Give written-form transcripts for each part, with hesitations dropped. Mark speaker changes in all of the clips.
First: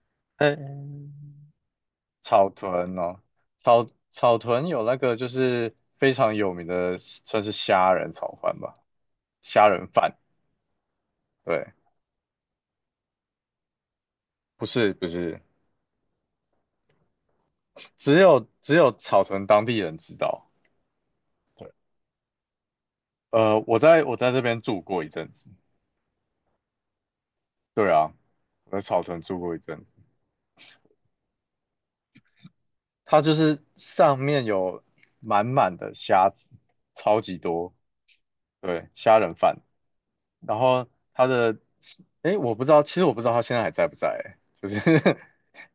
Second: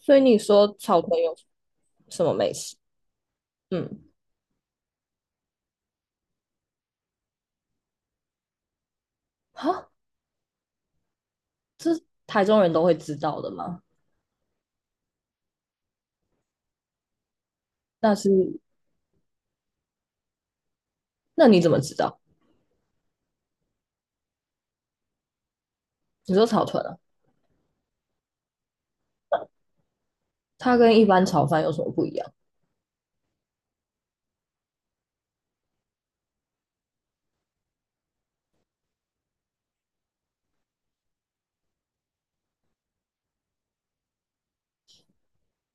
Speaker 1: 所以你说草
Speaker 2: 哎，
Speaker 1: 屯有什么
Speaker 2: 草
Speaker 1: 美食？
Speaker 2: 屯哦，草
Speaker 1: 嗯，
Speaker 2: 草屯有那个就是非常有名的，算是虾仁炒饭吧，虾仁
Speaker 1: 哈，
Speaker 2: 饭。对，
Speaker 1: 这台中人都会知道的吗？
Speaker 2: 不是，
Speaker 1: 那
Speaker 2: 只
Speaker 1: 是，
Speaker 2: 有只有草屯当地人知道。
Speaker 1: 那你
Speaker 2: 对，
Speaker 1: 怎么知道？
Speaker 2: 我在这边住过一阵子。
Speaker 1: 你说草屯啊，
Speaker 2: 对啊，我在草屯住过一阵子。
Speaker 1: 它跟一般炒饭有什么不一样？
Speaker 2: 它就是上面有满满的虾子，超级多。对，虾仁饭。然后他的，哎，我不知道，其实我不知道他现在还在不在，就是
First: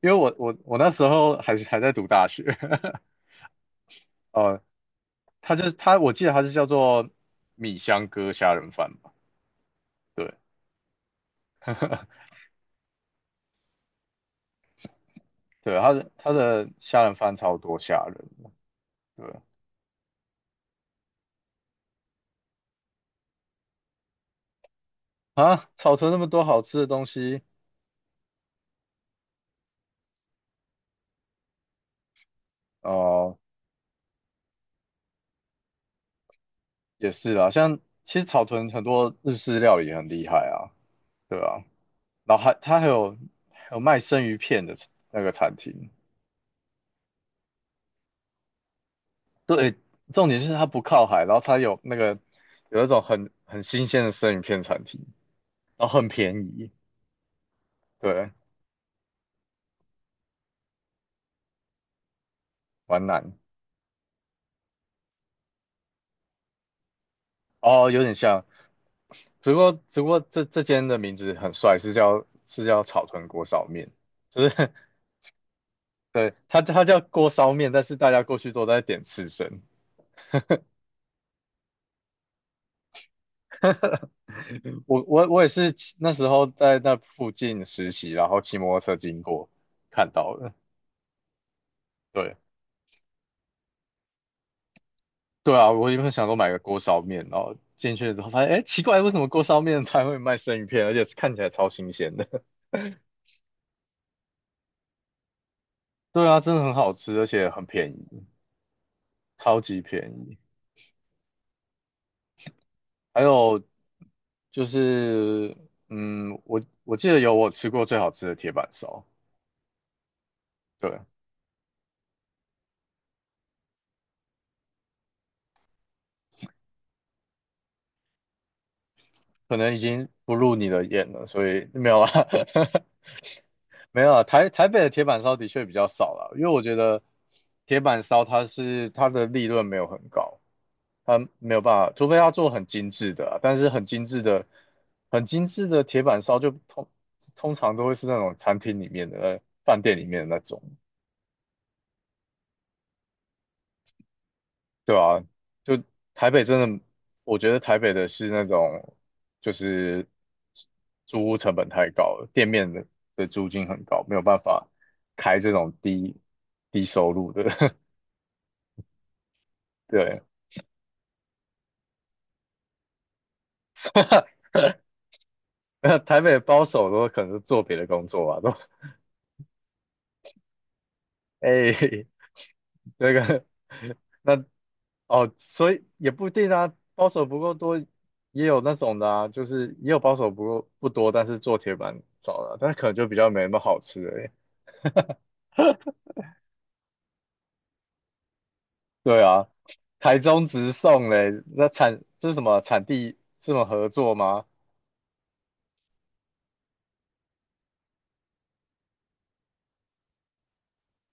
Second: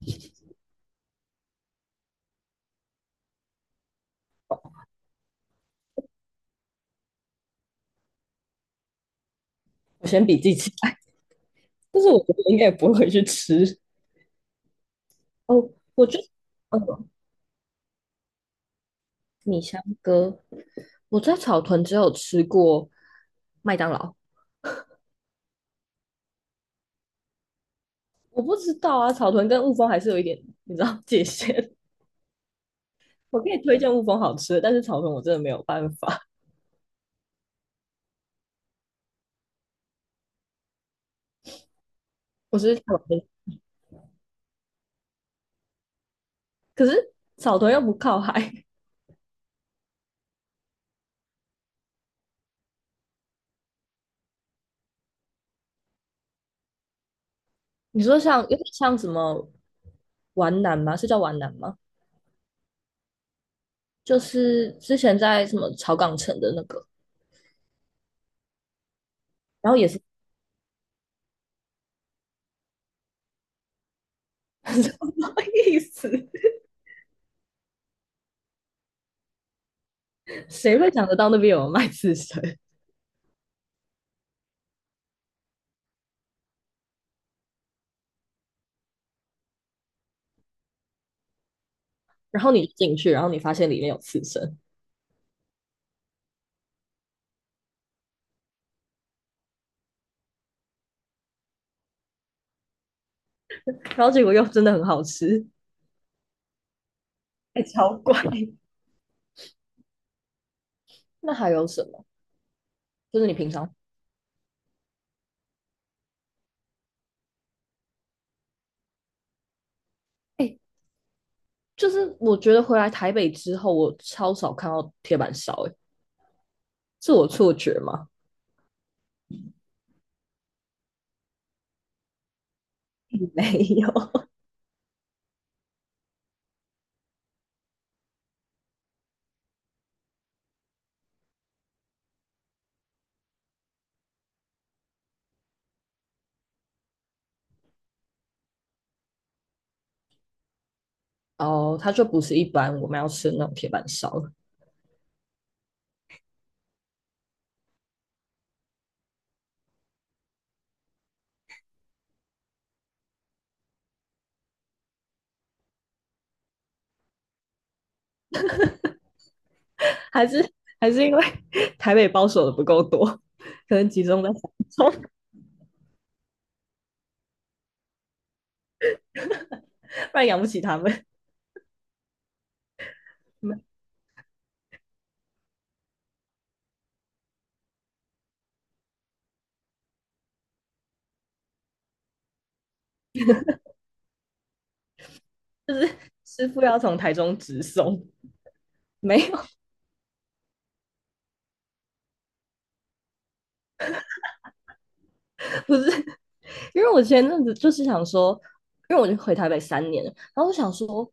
Speaker 2: 因为我那时候还在读大学，呃，他就是他，我记得他是叫做米香哥虾仁饭吧，
Speaker 1: 我先
Speaker 2: 对
Speaker 1: 笔记起来，但是我觉得应该也不会去吃。哦，
Speaker 2: 对，他
Speaker 1: 我
Speaker 2: 的
Speaker 1: 就，
Speaker 2: 他的虾
Speaker 1: 嗯，
Speaker 2: 仁饭超多虾仁，对
Speaker 1: 米香哥，我在草屯只有吃过麦当劳，
Speaker 2: 啊，草屯那么多好吃的东西，
Speaker 1: 我不知道啊，草屯跟雾峰还是有一点，你知道界限。
Speaker 2: 哦、
Speaker 1: 我可以推荐雾峰好吃的，但是草屯我真的没有办法，
Speaker 2: 也是啦，像其实草屯很多日式料理也很厉害啊，对啊，然后还
Speaker 1: 我是
Speaker 2: 他还
Speaker 1: 草
Speaker 2: 有
Speaker 1: 屯，
Speaker 2: 还有卖生鱼片的那个餐厅。
Speaker 1: 可是草屯又不靠海。
Speaker 2: 对，重点是它不靠海，然后它有那个有一种很新鲜的生鱼片产品，然后很便宜，
Speaker 1: 你说
Speaker 2: 对，
Speaker 1: 像有点像什么皖南吗？是叫皖南吗？
Speaker 2: 皖南
Speaker 1: 就是之前在什么草港城的那个，
Speaker 2: 哦，有点像，只不
Speaker 1: 然后
Speaker 2: 过
Speaker 1: 也
Speaker 2: 只
Speaker 1: 是
Speaker 2: 不过这间的名字很帅，是叫草屯锅烧面，就 是
Speaker 1: 什么意思？
Speaker 2: 对它叫锅烧面，但是大家过去都在点刺身。
Speaker 1: 谁会想得到那边有卖刺身？
Speaker 2: 我也是骑那时候在那附近实习，然后骑摩托车经过看到的，对，
Speaker 1: 然后你进去，然后你发现里面有刺身，
Speaker 2: 对啊，我原本想说买个锅烧面，然后进去之后发现，哎，奇怪，为什么锅烧面摊会卖生鱼片，而且看起来超新鲜的？
Speaker 1: 然后结果又真的很好吃。
Speaker 2: 对啊，真的很好吃，而且
Speaker 1: 哎，
Speaker 2: 很便
Speaker 1: 超怪。
Speaker 2: 宜，超级便宜。
Speaker 1: 那还有什么？就
Speaker 2: 还
Speaker 1: 是你平
Speaker 2: 有
Speaker 1: 常，
Speaker 2: 就是，我记得有我吃过最好吃的铁板烧，
Speaker 1: 哎，
Speaker 2: 对，
Speaker 1: 就是我觉得回来台北之后，我超少看到铁板烧，哎，是我错觉吗？
Speaker 2: 可能已经不入你的眼了，所以没有啦。
Speaker 1: 没有，
Speaker 2: 没有啊，台北的铁板烧的确比较少了，因为我觉得铁板烧它是它的利润没有很高，它没有办法，除非它做很精致的啊但是很精致的、很精致的铁板烧通常都会是那种餐厅里面的、饭店里面的那种。
Speaker 1: 哦，它就不是一般我们要吃的那种铁板烧，
Speaker 2: 对啊，就台北真的，我觉得台北的是那种，就是租屋成本太高了，店面的租金很高，没有办法开这种低收入的。对，
Speaker 1: 还是还是因为 台北包手的不够多，可能集 中在台中，
Speaker 2: 那台北的包手都可能是做别的工作吧？都
Speaker 1: 不然养不起他们。
Speaker 2: 哎、那个那哦，所以也不一定啊，包手不够多，也有那种的啊，就是也有包手不够不多，但是做铁板烧的啊但是可能就比较没那么好吃的。
Speaker 1: 就是师傅要从台中直送，没
Speaker 2: 对
Speaker 1: 有，
Speaker 2: 啊，台中直送嘞，那产这是什么产地这么合作吗？
Speaker 1: 不是，因为我前阵子就是想说，因为我就回台北3年了，然后我想说，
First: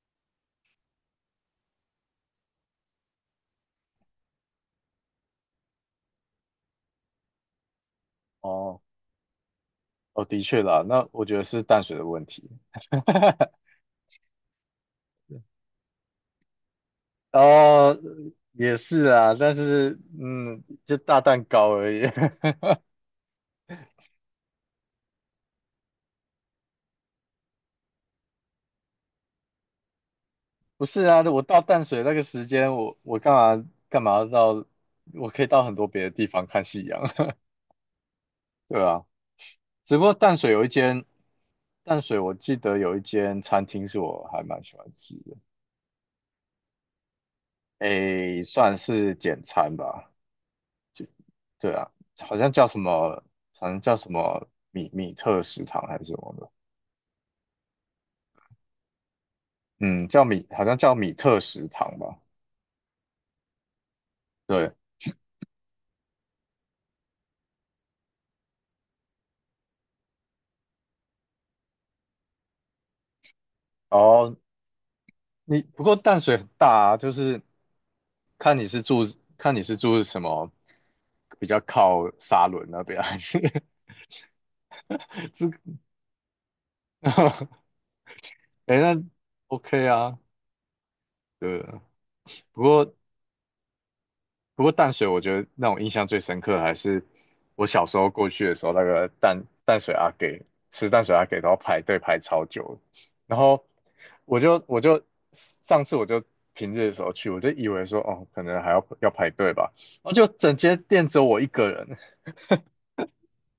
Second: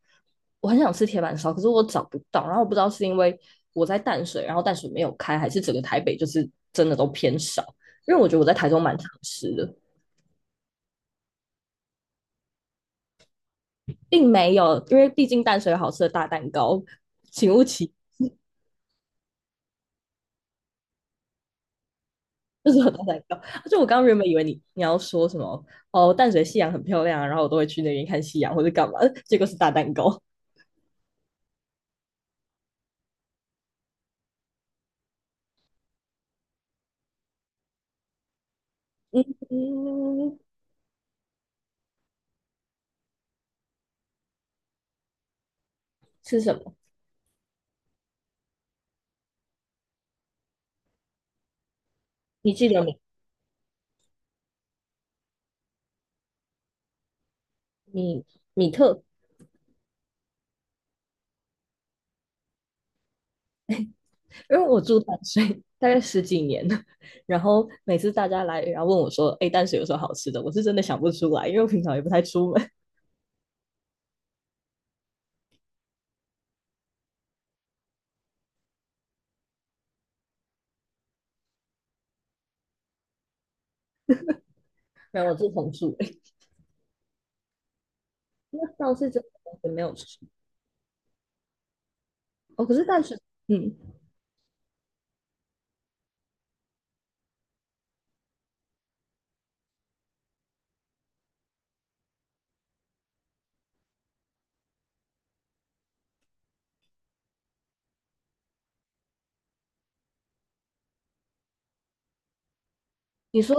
Speaker 1: 我很想吃铁板烧，可是我找不到，然后我不知道是因为我在淡水，然后淡水没有开，还是整个台北就是真的都偏少，因为我觉得我在台
Speaker 2: 哦
Speaker 1: 中蛮常吃的，
Speaker 2: 哦，的确啦，那我觉得是淡水的问题。
Speaker 1: 并没有，因为毕竟淡水有好吃的大蛋糕，请勿歧
Speaker 2: 哦，也是啊，但是嗯，就大蛋糕而已。
Speaker 1: 就是我都在搞。就我刚刚原本以为你要说什么哦，淡水夕阳很漂亮啊，然后我都会去那边看夕阳或者干嘛，结果是大蛋糕。
Speaker 2: 不是啊，我到淡水那个时间，我干嘛要到，我可以到很多别的地方看夕阳，对啊。只不过淡
Speaker 1: 嗯，
Speaker 2: 水有一间，淡水我记得有一间餐厅是我还蛮喜欢吃的，
Speaker 1: 是什么？
Speaker 2: 诶，算是简餐吧，对啊，好像
Speaker 1: 你
Speaker 2: 叫
Speaker 1: 记
Speaker 2: 什
Speaker 1: 得
Speaker 2: 么，好像叫什么米特食堂还是什么的，
Speaker 1: 米米特？
Speaker 2: 嗯，叫米，好像叫米特食堂吧，
Speaker 1: 因为
Speaker 2: 对，
Speaker 1: 我住淡水大概十几年了，然后每次大家来，然后问我说：“哎，淡水有什么好吃的？”我是真的想不出来，因为我平常也不太出门。
Speaker 2: 哦，你不过淡水很大啊，就是看你是住，看你是住什么，比较靠沙仑那边还是
Speaker 1: 然后 我住
Speaker 2: 这，
Speaker 1: 同住诶，那
Speaker 2: 哎，
Speaker 1: 倒
Speaker 2: 那
Speaker 1: 是真的完没
Speaker 2: OK
Speaker 1: 有
Speaker 2: 啊，
Speaker 1: 吃
Speaker 2: 对啊，不
Speaker 1: 哦。可是
Speaker 2: 过。
Speaker 1: 淡水，嗯，
Speaker 2: 不过淡水，我觉得让我印象最深刻的还是我小时候过去的时候，那个淡水阿给吃淡水阿给都要排队排超久的，然后我就我就上次我就平日的时候去，我就以为说哦，可能要排队吧，然后就整间店只有我一个人，
Speaker 1: 你说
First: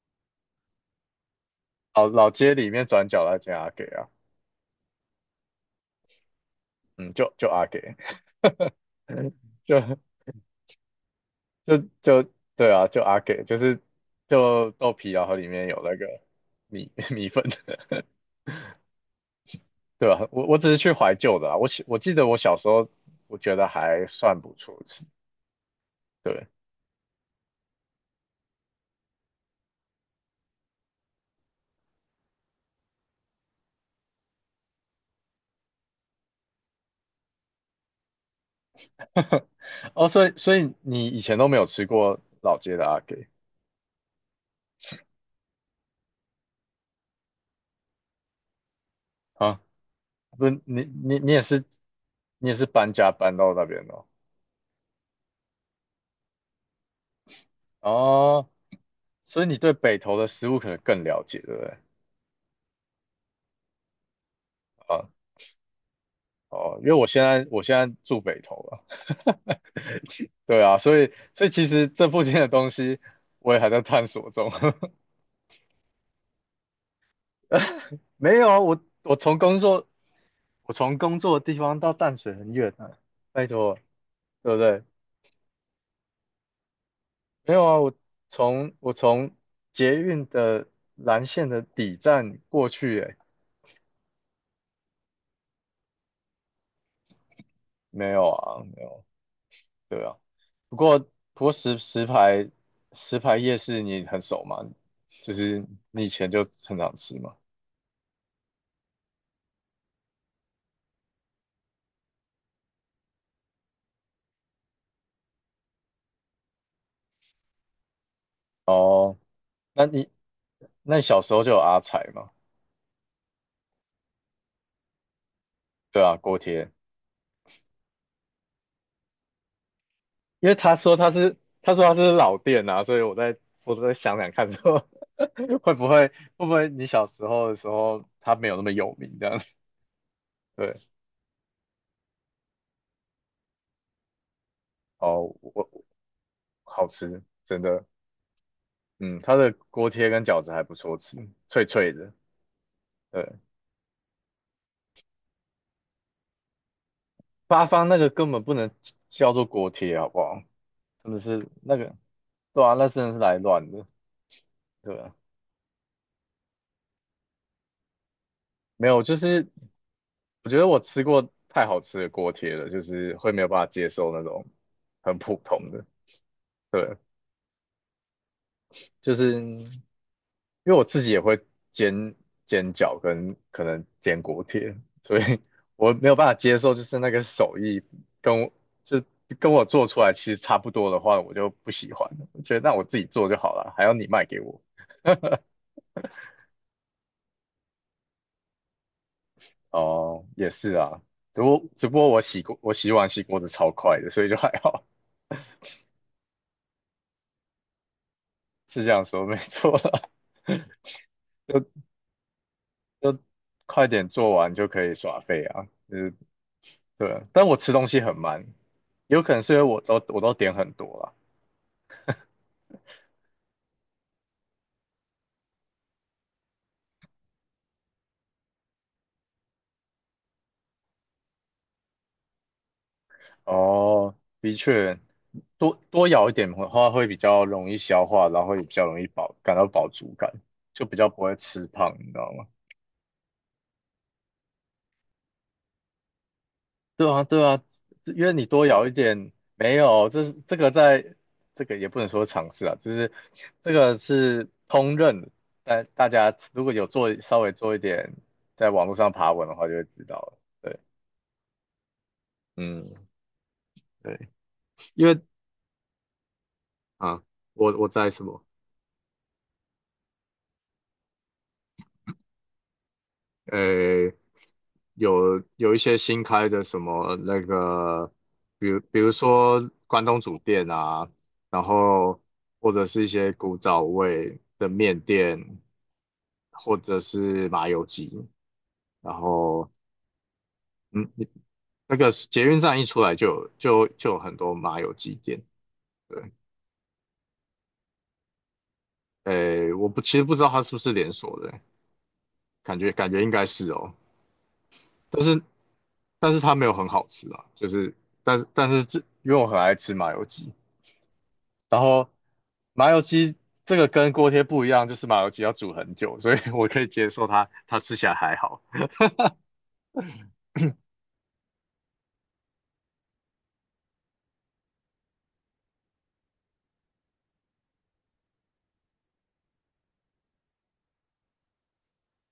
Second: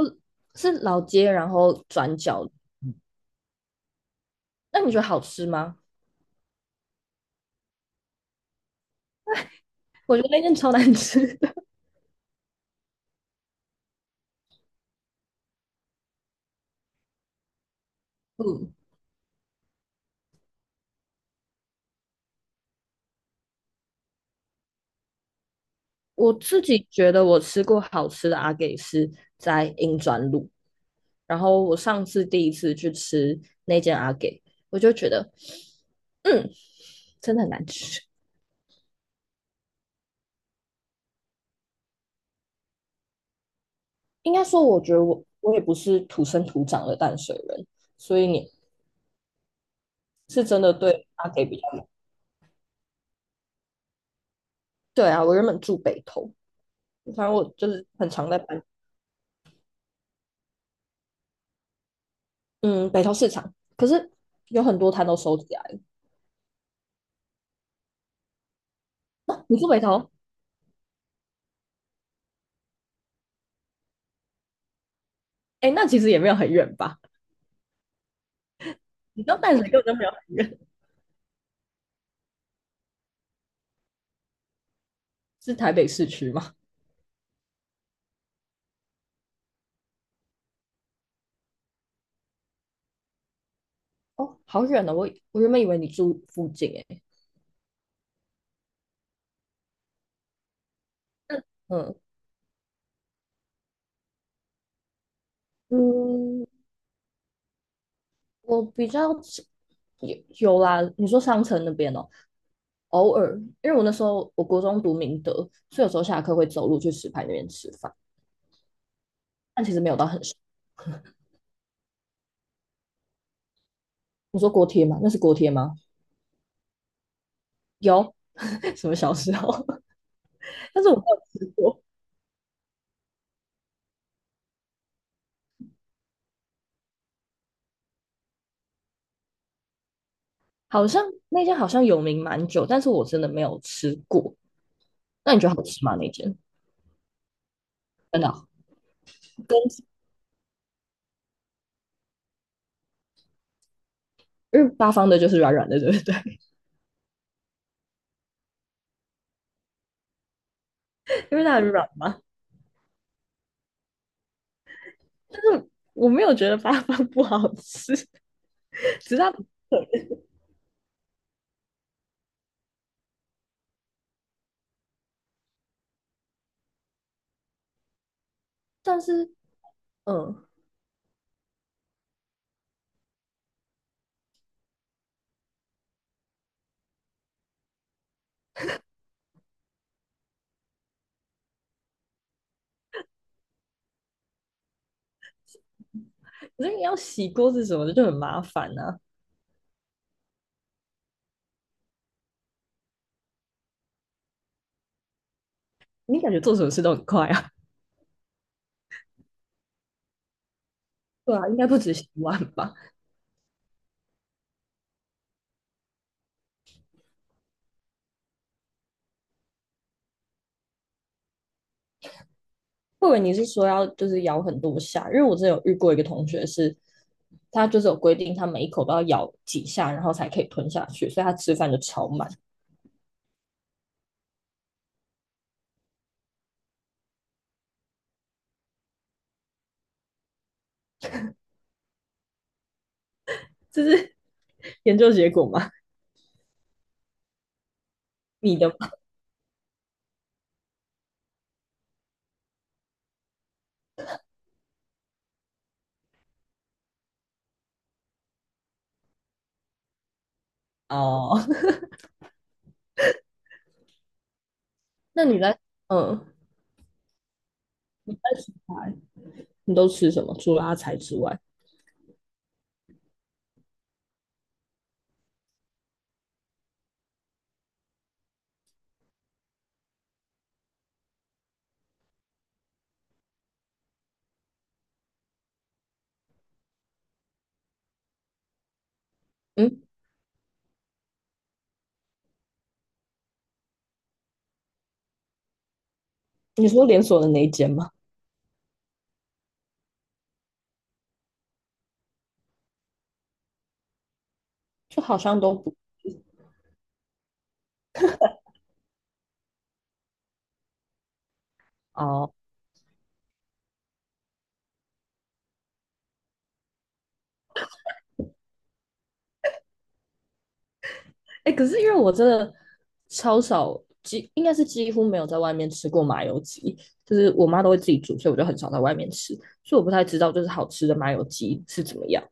Speaker 1: 是老街，然后
Speaker 2: 哦
Speaker 1: 转
Speaker 2: 老
Speaker 1: 角，
Speaker 2: 街里面转角那间阿给啊，
Speaker 1: 那你觉得好吃吗？
Speaker 2: 嗯，就阿给，就
Speaker 1: 我觉得那间超难吃的。
Speaker 2: 就就对啊，就阿给，就是豆皮，然后里面有那个米 米粉。
Speaker 1: 嗯，
Speaker 2: 对吧？我只是去怀旧的啊。我记得我小时候，我觉得还算不错吃。
Speaker 1: 我
Speaker 2: 对，
Speaker 1: 自己觉得我吃过好吃的阿给是在英专路，然后我上次第一次去吃那间阿给，我就觉得，嗯，真的很难吃。
Speaker 2: 哦，所以你以前都没有吃过老街的阿给
Speaker 1: 应该说，我觉得我也不是土生土长的淡水人，所以你
Speaker 2: 啊？
Speaker 1: 是
Speaker 2: 不是，
Speaker 1: 真的
Speaker 2: 你
Speaker 1: 对
Speaker 2: 你
Speaker 1: 阿
Speaker 2: 你也
Speaker 1: 给比
Speaker 2: 是
Speaker 1: 较
Speaker 2: 搬家搬到那边的哦。
Speaker 1: 对啊。我原本住北投，反正我就是很常在
Speaker 2: 哦，
Speaker 1: 搬，
Speaker 2: 所以你对北投的食物可能更了解，对不对？
Speaker 1: 嗯，北投市场，可是有很多摊
Speaker 2: 啊，
Speaker 1: 都收起来了。
Speaker 2: 哦，因为我现在住北投了。
Speaker 1: 啊你住北投？
Speaker 2: 对啊，所以其实这附近的东西我也还在探索中。
Speaker 1: 哎，那其实也没有很远吧？
Speaker 2: 没有啊，
Speaker 1: 你知道淡水根本就没有很远，
Speaker 2: 我从工作的地方到淡水很远啊，拜托啊，对不对？
Speaker 1: 是台北市区吗？
Speaker 2: 没有啊，我从捷运的蓝线的底站过去，诶，
Speaker 1: 哦，好远哦！我原本以为你住附近诶。
Speaker 2: 没有啊，没有，对啊。不过
Speaker 1: 嗯
Speaker 2: 石牌夜市你很熟吗？就是你以前
Speaker 1: 嗯，
Speaker 2: 就很常吃嘛。
Speaker 1: 我比较有啦。你说商城那边哦，偶尔，因为我那时候我国中读明德，所以有时候下课会走路去石牌那边吃饭，
Speaker 2: 哦，
Speaker 1: 但其实
Speaker 2: 那
Speaker 1: 没有到
Speaker 2: 你
Speaker 1: 很熟。
Speaker 2: 那你小时候就有阿财吗？
Speaker 1: 你说锅贴吗？那是锅贴吗？
Speaker 2: 对啊，锅贴。
Speaker 1: 有，什么小时候？
Speaker 2: 因为
Speaker 1: 但是我没有吃
Speaker 2: 他
Speaker 1: 过，
Speaker 2: 说他是老店啊，所以我在想想看说 会不会会不会你小时候的时候他没有那么有名这样？对，
Speaker 1: 好像那间好像有名蛮久，但是我真的没有吃过。
Speaker 2: 哦，
Speaker 1: 那你觉得好
Speaker 2: 我
Speaker 1: 吃吗？那间
Speaker 2: 好吃，真的，
Speaker 1: 真的？
Speaker 2: 嗯，他的
Speaker 1: 跟
Speaker 2: 锅贴跟饺子还不错吃，脆脆的，对，
Speaker 1: 因为八方的就是软软的，对不对？
Speaker 2: 八方那个根本不能叫做锅贴好不好？真的
Speaker 1: 因为
Speaker 2: 是
Speaker 1: 它很
Speaker 2: 那
Speaker 1: 软
Speaker 2: 个，
Speaker 1: 嘛。
Speaker 2: 对啊，那真的是来乱的，对啊，
Speaker 1: 但是我没有觉得八方不好吃，
Speaker 2: 没有，
Speaker 1: 只
Speaker 2: 就
Speaker 1: 是它
Speaker 2: 是我觉得我吃过太好吃的锅贴了，就是会没有办法接受那种很普通的。对，
Speaker 1: 但
Speaker 2: 就
Speaker 1: 是
Speaker 2: 是
Speaker 1: 嗯，
Speaker 2: 因为我自己也会煎煎饺跟可能煎锅贴，所以我没有办法接受，就是那个手艺跟我就跟我做出来其实差不多的话，我就不喜欢了。我觉得那我自己做就好了，还要你卖给我。
Speaker 1: 可是你要洗锅子什么的就很麻烦啊。
Speaker 2: 哦，也是啊，只不过我洗碗洗锅子超快的，所以就还好，
Speaker 1: 你感觉做什么事都很快啊？
Speaker 2: 是这样说没错啦。
Speaker 1: 对啊，应
Speaker 2: 就
Speaker 1: 该不止洗碗吧？
Speaker 2: 就快点做完就可以耍废啊，就是对，但我吃东西很慢，有可能是因为我都点很多啦。
Speaker 1: 或者你是说要就是咬很多下？因为我之前有遇过一个同学是，他就是有规定，他每一口都要咬几下，然后才可以吞下去，所以他吃饭就超慢。
Speaker 2: 哦，的确，多多咬一点的话会比较容易消化，然后也比较容易饱，感到饱足感，就比较不会吃胖，你知道吗？
Speaker 1: 这是 研究结果吗？
Speaker 2: 对啊，因为你
Speaker 1: 你
Speaker 2: 多
Speaker 1: 的
Speaker 2: 咬一点，没有，这是这个在这个也不能说尝试啊，就是这个是通认的但大家如果有稍微做一点在网络上爬文的话，就会知道了。对，
Speaker 1: 哦，
Speaker 2: 嗯，对。因 为
Speaker 1: 那你在嗯，
Speaker 2: 啊，我在什
Speaker 1: 在
Speaker 2: 么？
Speaker 1: 洗块，你都吃什么？除了阿财之外，
Speaker 2: 呃，有一些新开的什么那个，比如说关东煮店啊，然后或者是一些古早味的面店，或者是麻油鸡，然后
Speaker 1: 嗯，
Speaker 2: 嗯，你那个捷运站一出来就有很多麻油鸡店，对，
Speaker 1: 你说连锁的那一间吗？
Speaker 2: 我不其实不知道它是不是连锁的，感觉应该是哦。
Speaker 1: 就好
Speaker 2: 但
Speaker 1: 像
Speaker 2: 是
Speaker 1: 都不，
Speaker 2: 但是它没有很好吃啊，就是但是因为我很爱吃麻油鸡，然后
Speaker 1: 哦，
Speaker 2: 麻油鸡这个跟锅贴不一样，就是麻油鸡要煮很久，所以我可以接受它吃起来还好。
Speaker 1: 哎，欸可是因为我真的超少，应该是几乎没有在外面吃过麻油鸡，就是我妈都会自己煮，所以我就很少在外面吃，所以我不太知道就是好吃的麻油鸡是怎么样。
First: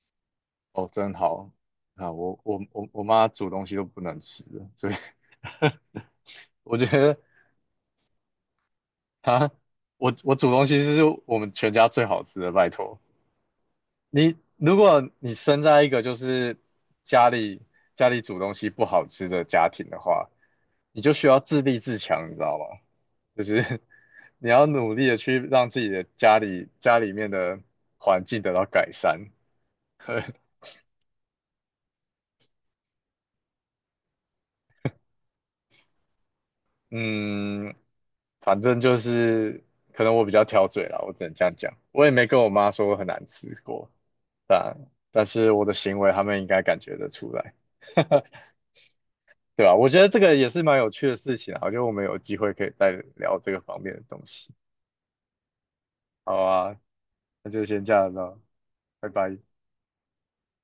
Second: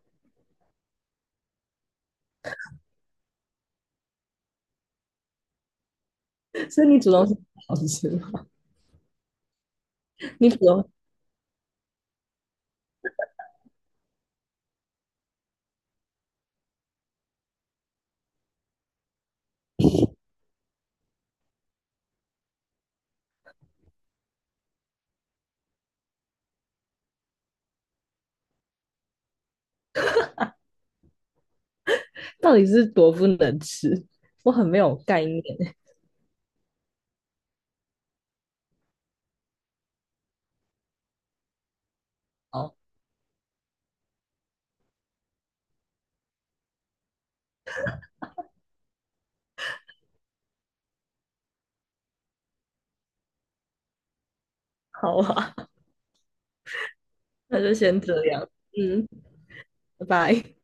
Speaker 2: 哦，真好啊！我妈煮东西都不能吃的，所以 我
Speaker 1: 所
Speaker 2: 觉
Speaker 1: 以你煮
Speaker 2: 得
Speaker 1: 东西好吃吗？
Speaker 2: 她我
Speaker 1: 你
Speaker 2: 煮
Speaker 1: 煮
Speaker 2: 东西
Speaker 1: 东西
Speaker 2: 是我们全家最好吃的，拜托。你如果你生在一个就是家里家里煮东西不好吃的家庭的话，你就需要自立自强，你知道吗？就是 你要努力的去让自己的家里面的环境得到改善。
Speaker 1: 到底是多不能吃？我很没有概念。
Speaker 2: 嗯，反正就是可能我比较挑嘴啦，我只能这样讲。我也没跟我妈
Speaker 1: 哦，
Speaker 2: 说我很难吃过，但但是我的行为他们应该感觉得出来。对啊，我觉得这个也是蛮有趣的事情啊，我觉得我们有机会可以再聊这个方面的东西。
Speaker 1: 好啊，
Speaker 2: 好啊，那
Speaker 1: 那
Speaker 2: 就
Speaker 1: 就
Speaker 2: 先这
Speaker 1: 先
Speaker 2: 样
Speaker 1: 这
Speaker 2: 了，
Speaker 1: 样，嗯，
Speaker 2: 拜拜。
Speaker 1: 拜拜。